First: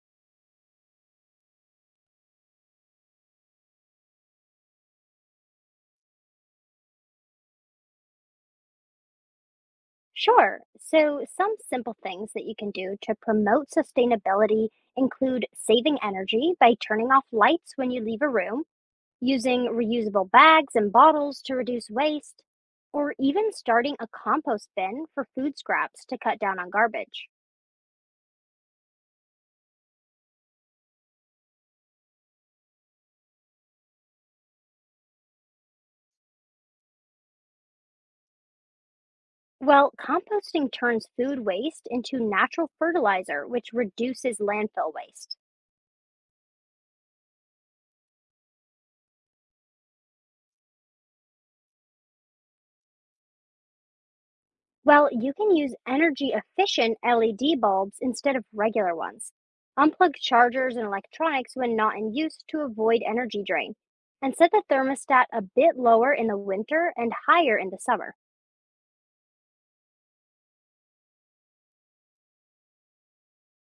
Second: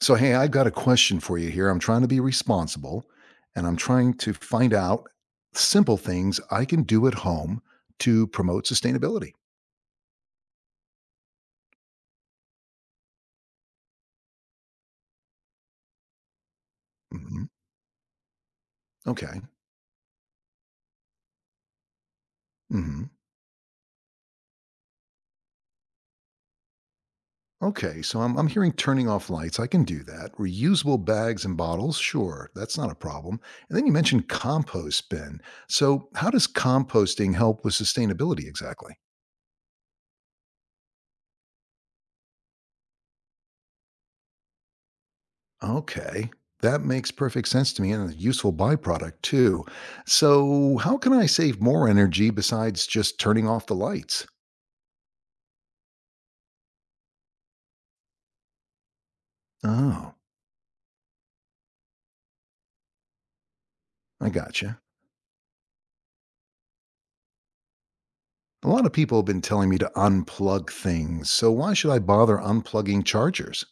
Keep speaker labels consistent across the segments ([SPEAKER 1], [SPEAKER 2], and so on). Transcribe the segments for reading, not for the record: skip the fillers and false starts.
[SPEAKER 1] So, hey, I've got a question for you here. I'm trying to be responsible and I'm trying to find out simple things I can do at home to promote sustainability.
[SPEAKER 2] Sure. So, some simple things that you can do to promote sustainability include saving energy by turning off
[SPEAKER 1] Hmm.
[SPEAKER 2] lights when you leave a room,
[SPEAKER 1] Okay.
[SPEAKER 2] using reusable bags and bottles to reduce waste,
[SPEAKER 1] Hmm.
[SPEAKER 2] or even starting a compost bin for food scraps to cut down on garbage.
[SPEAKER 1] Okay. So, I'm hearing turning off lights. I can do that. Reusable bags and bottles. Sure. That's not a problem. And then you mentioned compost bin. So, how does composting help with sustainability exactly?
[SPEAKER 2] Well, composting turns food waste into natural fertilizer, which reduces landfill waste.
[SPEAKER 1] Okay. That makes perfect sense to me and a useful byproduct too. So, how can I save more energy besides just turning off the lights?
[SPEAKER 2] Well, you can use energy efficient LED bulbs instead of regular ones. Unplug
[SPEAKER 1] Oh,
[SPEAKER 2] chargers and electronics when not in use to avoid energy drain.
[SPEAKER 1] I
[SPEAKER 2] And set the
[SPEAKER 1] gotcha.
[SPEAKER 2] thermostat a bit lower in the winter and higher in the summer.
[SPEAKER 1] A lot of people have been telling me to unplug things, so why should I bother unplugging chargers?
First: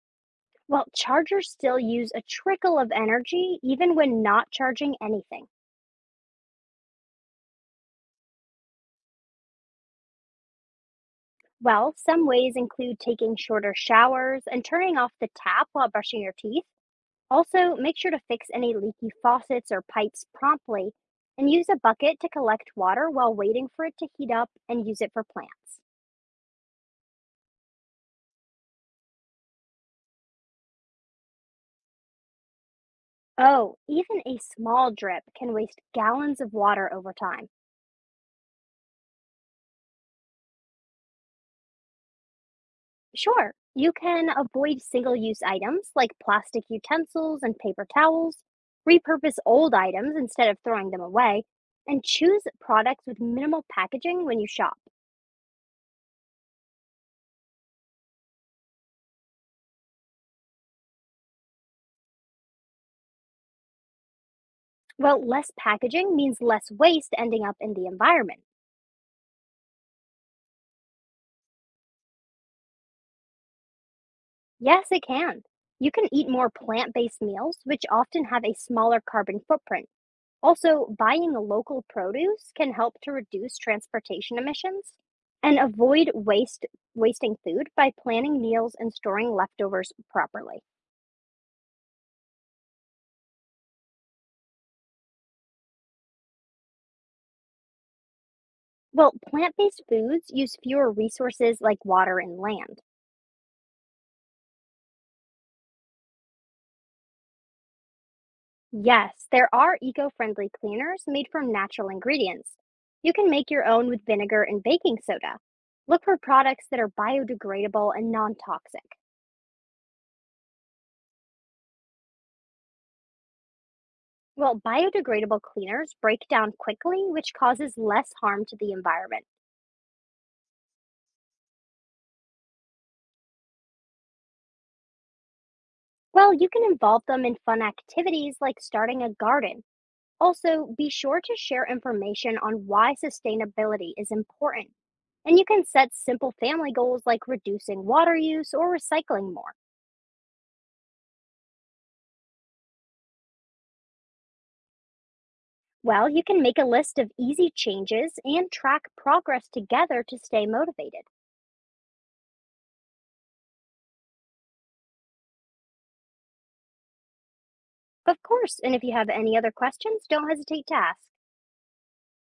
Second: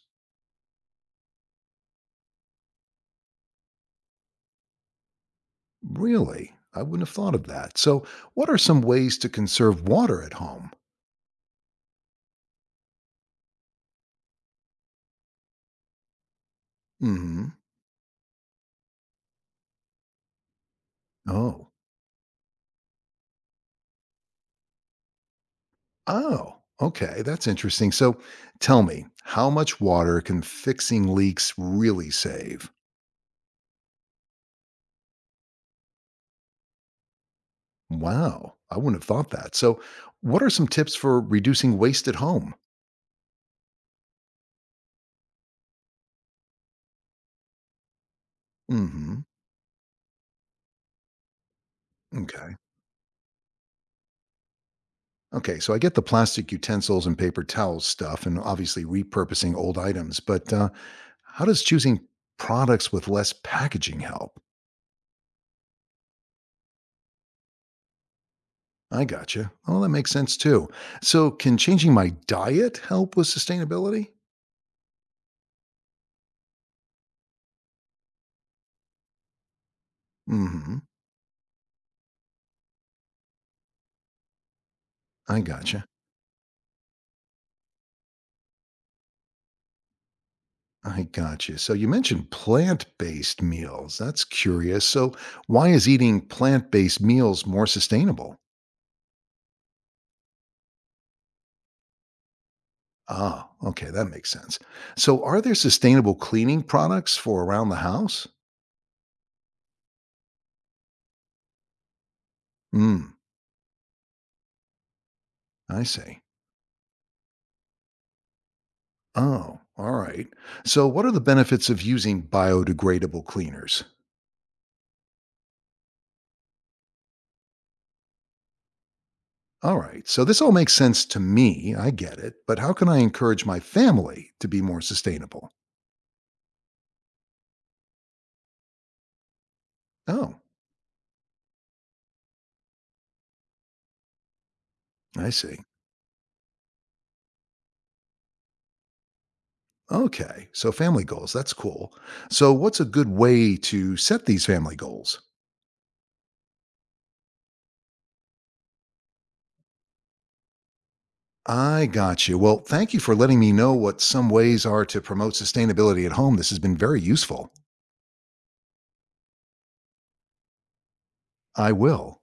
[SPEAKER 2] While chargers still use a trickle of energy even when not charging anything.
[SPEAKER 1] Really? I wouldn't have thought of that. So, what are some ways to conserve water at home?
[SPEAKER 2] Well, some ways include taking shorter showers and turning off the tap while brushing your teeth.
[SPEAKER 1] Hmm.
[SPEAKER 2] Also, make sure to fix any leaky faucets or pipes promptly and use
[SPEAKER 1] Oh.
[SPEAKER 2] a bucket to collect water while waiting for it to heat up and use it for plants.
[SPEAKER 1] Oh. Okay, that's interesting. So, tell me, how much water can fixing leaks really save?
[SPEAKER 2] Oh, even a small drip can waste gallons of water over time.
[SPEAKER 1] Wow. I wouldn't have thought that. So, what are some tips for reducing waste at home?
[SPEAKER 2] Sure, you can avoid single use items like plastic utensils and paper towels,
[SPEAKER 1] Hmm.
[SPEAKER 2] repurpose old items instead of throwing them away, and choose
[SPEAKER 1] Okay.
[SPEAKER 2] products with minimal packaging when you shop.
[SPEAKER 1] Okay. So, I get the plastic utensils and paper towels stuff, and obviously repurposing old items. But how does choosing products with less packaging help?
[SPEAKER 2] Well, less packaging means less waste ending up in the environment.
[SPEAKER 1] I gotcha. Oh, that makes sense too. So, can changing my diet help with sustainability?
[SPEAKER 2] Yes, it can. You can eat more plant based meals, which often have a smaller carbon footprint.
[SPEAKER 1] Hmm.
[SPEAKER 2] Also, buying local produce can help to reduce transportation emissions
[SPEAKER 1] I
[SPEAKER 2] and
[SPEAKER 1] gotcha.
[SPEAKER 2] avoid waste wasting food by planning meals and storing leftovers properly.
[SPEAKER 1] I got you. So you mentioned plant-based meals. That's curious. So why is eating plant-based meals more sustainable?
[SPEAKER 2] Well, plant-based foods use fewer resources like water and land.
[SPEAKER 1] Ah, okay, that makes sense. So are there sustainable cleaning products for around the house?
[SPEAKER 2] Yes, there are eco friendly cleaners made from natural ingredients. You
[SPEAKER 1] Hmm,
[SPEAKER 2] can make your own with vinegar and baking soda.
[SPEAKER 1] I
[SPEAKER 2] Look for
[SPEAKER 1] see.
[SPEAKER 2] products that are biodegradable and non toxic.
[SPEAKER 1] Oh, all right. So what are the benefits of using biodegradable cleaners?
[SPEAKER 2] Well, biodegradable cleaners break down quickly, which causes less harm to the environment.
[SPEAKER 1] All right. So this all makes sense to me. I get it. But how can I encourage my family to be more sustainable?
[SPEAKER 2] Well, you can involve them in fun activities like starting a garden.
[SPEAKER 1] Oh,
[SPEAKER 2] Also, be sure to share information on why sustainability is important.
[SPEAKER 1] I
[SPEAKER 2] And you
[SPEAKER 1] see.
[SPEAKER 2] can set simple family goals like reducing water use or recycling more.
[SPEAKER 1] Okay, so family goals, that's cool. So, what's a good way to set these family goals?
[SPEAKER 2] Well, you can make a list of easy changes and track progress together to stay motivated.
[SPEAKER 1] I got you. Well, thank you for letting me know what some ways are to promote sustainability at home. This has been very useful.
[SPEAKER 2] Of course, and if you have any other questions, don't hesitate to ask.
[SPEAKER 1] I will.